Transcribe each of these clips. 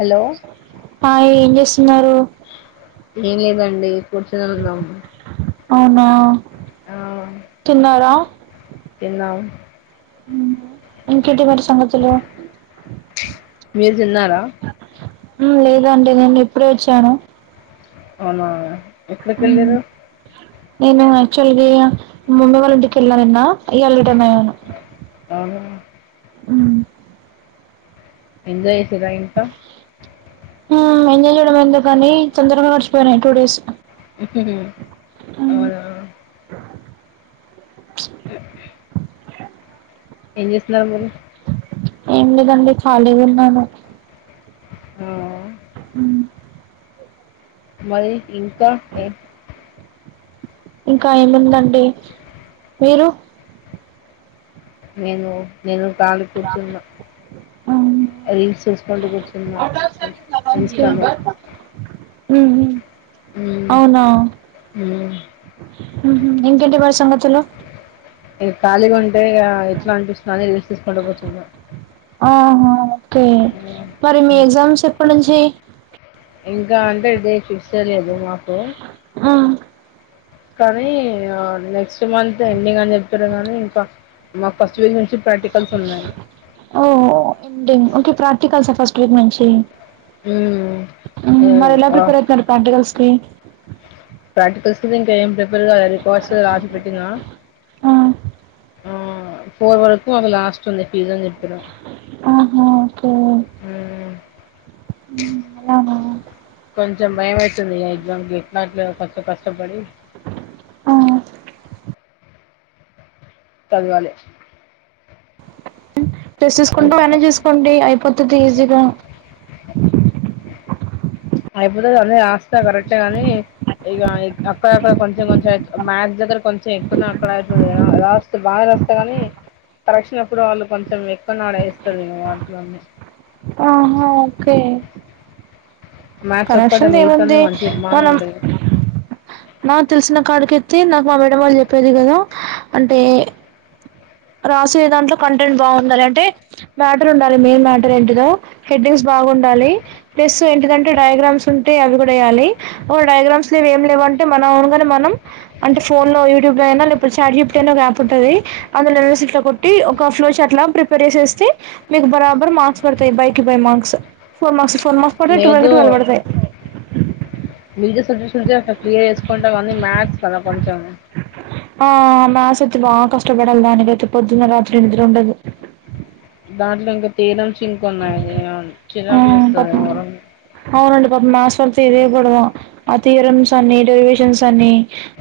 Hello సరే [inaudible] హ ఏం చేస్తున్నారు ఏం లేదండి కూర్చొని ఉన్నాం అవునా తిన్నారా తిన్నాం హ్మ్ ఇంకేంటి మరి సంగతులు మీరు తిన్నారా లేదండి నేను ఇప్పుడే వచ్చాను అవునా ఎక్కడకి ఉమ్, వెళ్ళరు నేను యాక్చువలి మమ్మి వాళ్ళ ఇంటికి వెళ్ళా నిన్న ఇయళ రిటర్న్ అయ్యాను అవునా హ్మ్ ఎంజాయ్ చేసేదా ఇంతా ఎంజాయ్ చేయడం ఎందుకాని తొందరగా గడిచిపోయినాయి టూ డేస్ ఆ ఉమ్, ఏం చేస్తున్నారు మీరు ఏం లేదండి ఖాలీగా ఉన్నాను హ్మ మ్మ్ మరి ఇంకా ఏ ఇంకా ఏముందండి మీరు నేను నేను కలిగ్గా కూర్చున్నా ఉమ్, రీల్స్ చూసుకూంటు కూర్చున్నా ఇన్స్టాలో మ్మ్ మ్మ్ అవునా మ్మ్ మ్మ్ హ్మ్ ఇంకేంటి మరి సంగతులు అంటే ఎట్లా అనిపిస్తుంది అని రీల్స్ చూసుకుంట కూర్చున్న ఆహా ఒకే మరి మీ ఉమ్. ఎగ్జామ్స్ పనులు చే ఇంకా అంటే ఇదే చూసేలేదు మాకు ఆ కానీ నెక్స్ట్ మంత్ ఎండింగ్ అని చెప్తారు కానీ ఇంకా మాకు ఫస్ట్ వీక్ నుంచి ప్రాక్టికల్స్ ఉన్నాయి ఓ [unintelligible] ఇంకా ప్రాక్టికల్స్ ఫస్ట్ కి మంచి మ్మ్ మ్మ్ మరి ఏ- ఎలా ఆ ప్రిపేర్ అయ్యుతున్నారు ప్రాక్టికల్స్ హ్మ్ ప్రాక్టికల్స్ కి ఇంకా ఏం ప్రిపేర్ కాలే రికార్డ్స్ రాసి పెట్టినా ఆ ఆ పోర్వరత్ ఒక లాస్ట్ ఉంది ఫీజ్ అని చెప్పినా ఆహా ఓకే అలానా కొంచెం భయం అయితుంది ఎగ్జామ్కి ఎట్లాట్ కొంచెం కష్టపడి ఆ చదవాలి ఉ టెస్ట్ చేసుకుంటూ ఇంకా మనేజ్ చేసుకోండి కొత్త తీజగా అయిపోతే అన్నీ రాస్తా కరెకి కానీ ఇక అక్కడక్కడ కొంచెం కొంచెం అ మ్యాథ్స్ దగ్గర కొంచెం ఎక్కున అక్కడ అవుతుంది రాస్త బాగా రాస్తా కానీ కరెక్షన్ప్పుడు వాళ్ళు కొంచెం ఎక్కున్నా ఆడేస్తారు వాటిలో ఆహా ఓకే మ్యా చె ఒప్పట కరెక్షన్ది మతోంది ఏముంది మంచిర్మానం ఉండదు ఆ తెలిసిన కాడికి ఎత్తే నాకు మా మేడ వాళ్ళు చూపింది కదా అంటే రాసయే దాంట్లో కంటెంట్ బాగుండాలి అంటే మ్యాటర్ ఉండాలి మెయిన్ మ్యాటర్ ఏంటినే హెడ్డింగ్స్ బాగుండాలి ప్లస్ ఏంటిదంటే డయాగ్రామ్స్ ఉంటే అవి కూడా వేయ్యాలి ఒక డయాగ్రామ్స్ లోవ ఏమి లేవు అంటే మనం అవునుగానే మనం అంటే ఫోన్ లో యూట్యూబ్ లో అయినా లేపో చా చెప్ట్ అయినా గయాప్ ఉంటంది అందులో ఎ సీట్ లో కొట్టి ఒక ఫ్లోష అట్లా ప్రిపేర్ చేసేస్తే మీకు బరాబర్ మార్క్స్ పడతాయి బైకిి by marks four marks for marks కూడా ట్వల్కి ట్వల్ పడుతయి మీజ సబ్జెక్ట్స్ ఉంచి అ క్లియర్ చేసుకుంటా కానీ మ్యాథస్ కదా కొంచెం ఆ మాసతి బాగా కష్టపడాలి దానిక అయితే పొద్దున్న రాత్రి ఎది ఉండదు దాంట్లో ఇంకా తీరం సి ఇంక్ ఉన్నాయి చిరాకు లేస్తుంది మరే పా మాయాథస్ వల్ తెరేయడడం ఆ థియరమ్స్ అన్ని డెరివేషన్స్ అని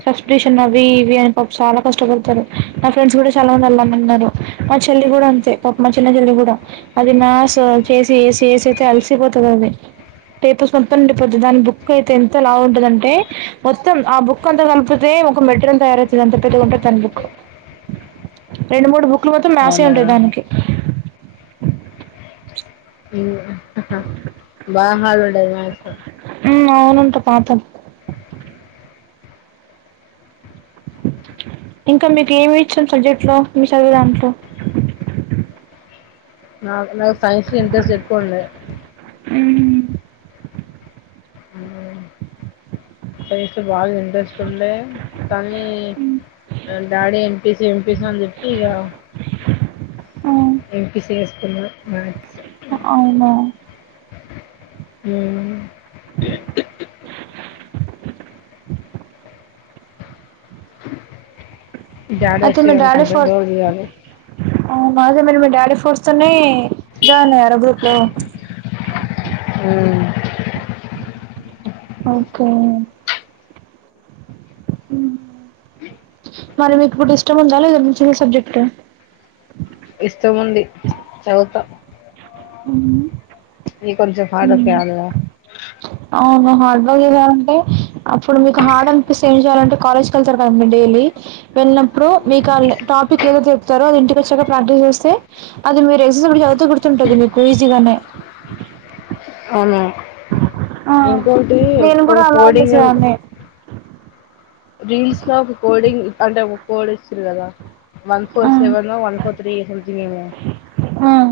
సబ్సన్ అవి ఇవి అని పాప చాలా కష్టపడతారు నా ఫ్రెండ్స్ కూడా చాలా మంది వెళ్ళమన్నారు మా చెల్లి కూడా అంతే పాప మా చిన్న చెల్లి కూడా అది మా్యాస్ చేసి అయితే అలిసిపోతుంది అది టేపర్స్ మొత్తం నిండిపోతు దాని బుక్ అయితే ఎంత లా ఉంటందింటే మొత్తం ఆ బుక్ అంత కలిపితే ఒక మెటీరిల్ తయతుంది అ పెద్దగాందిా బు రండు మ కుపోతే మ్యాసే అవునా ఉంటది దానికి బాగుపడి మనం అవునుంట పాత ఇంకా మీకు ఏమి ఇచ్చిన సబ్జెక్ట్ లో మీ చదువే దాంట్లో అ నాకు సైన్స్ లో ఇంట్రెస్ట్ ఎక్కువుండే ఉమ్ సైస్లో బాగా ఇంట్రెస్ట్ ఉండే కానీ డాడీ ఎంపీసీ ఎంపిసి అని చెప్పి ఇక ఎంపీ సిఎస్ ఉండదు మ్యాథ్స్ అవునా ఉమ్ డాడీ వచ్చిర్ర అనుకుంటా డోర్ తీయాలి ఆ ఐతే మరి మీ డాడీ ఫోర్స్తోనే జా నాయర గ్రూప్ లో ఓకే మరి మీకు ఇప్పుడు ఇష్టం ఉందా లేద చిన్న సబ్జెక్ట్ ఇష్టముంది చదువుతా ఉ నీ కొంచం పాడకేయల్నే అ అవును హార్డ్ వర్క్ చేయాలంటే అప్పుడు మీకు హార్డ్ అనిపిస్తే ఏం చేయాలంటే కాలేజ్కి వెళ్తారు కదం డైలీ వెన్న ప్పుడు మీకు టాపిక్ ఏద చెప్తారో అ ఇంటికిచ్చాక ప్రాక్టీస్ చేస్తే అది మీరు ఎ చదుతూ గుర్తుంటది మీకు ఈజీగానే అవును ఎంకాటి నేను కూడా అలా హోడింగ్ చేసేదాన్ని రీల్స్ లో ఒక కోడింగ్ అంటే ఒక కోడ్ వచ్చింది కదా వన్ ఆ, ఫోర్ సెవెన్ వన్ ఫోర్ త సజనీ మ ఉమ్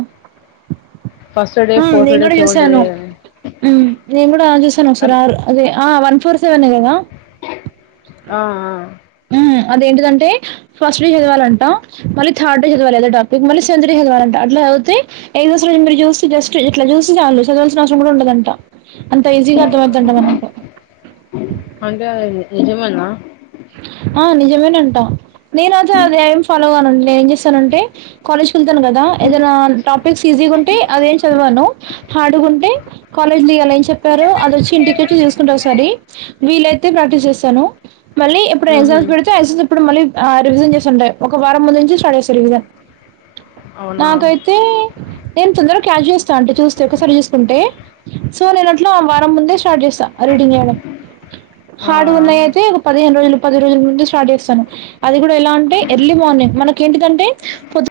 ఫస్ట్ డే ఫోర్త్ నేను డే కూడా సెవెంత్ చూసాను డే నేను కూడా చూసాను ఒకసారి ఆరు అదే వన్ ఫోర్ సెవెనే కదా ఆ ఆ అదేంటిదంటే ఫస్ట్ డే చదవాలంట మళ్ళ థర్ డే చదవాలి అదే టాపిక్ మళ్ళీ సెకె డర్ చదవాలంట అట్లాదితేఐదుస మీరు చూ జస్ట్ ఇట్లా చూ చాలు చదవాలసిన అవసరం కూడా ఉండదంట అంత ఈజీగా అ త వతుంట మనకు నిజమనా ఆ నిజమేనంటా నేను అజా అ ఏం చేస్తానుంటే కాలేజ్కి వెళ్తాను కదా ఏదైనా టాపిక్స్ ఈజీ ఉంటే అదేం చదివాను హార్డ్గా ఉంటే కాలేజ్ దియాల చె ప్పారు అది వచ్చి ఇంటికొచ్చి చూసుకుంటా ఒసారి వీలైత్ తే ప్రాక్టీస్ జేసాను మళ్ళీ ఇప్పుడో ఎగ్జామ్స్ మ్మ్హ్మ్. పెడితే ఎజన్సడు మళ్ళీ ఆ రివిజన్ చేసింటాయి ఒక వారం ముందు నుంచి స్టార్ట్ చేస్తా రివిజన్ అవునా నాకైతే నేన్ తొందరక్ క్యాజస్ తంటూ చూస్తే ఒకసారి చూసుకుంటే సో నేనట్ల వారం ముందే స్టార్ట్ చేస్తా రీడింగ్ చేయడం హార్డు ఆ ఉన్నాయైతే రోజులు పది రోజుల ముందు స్టార్ట్ చేస్తాను అది కూడా ఎలా అంటే ఎర్లీ మార్నింగ్ మనక ఏంటిదంటే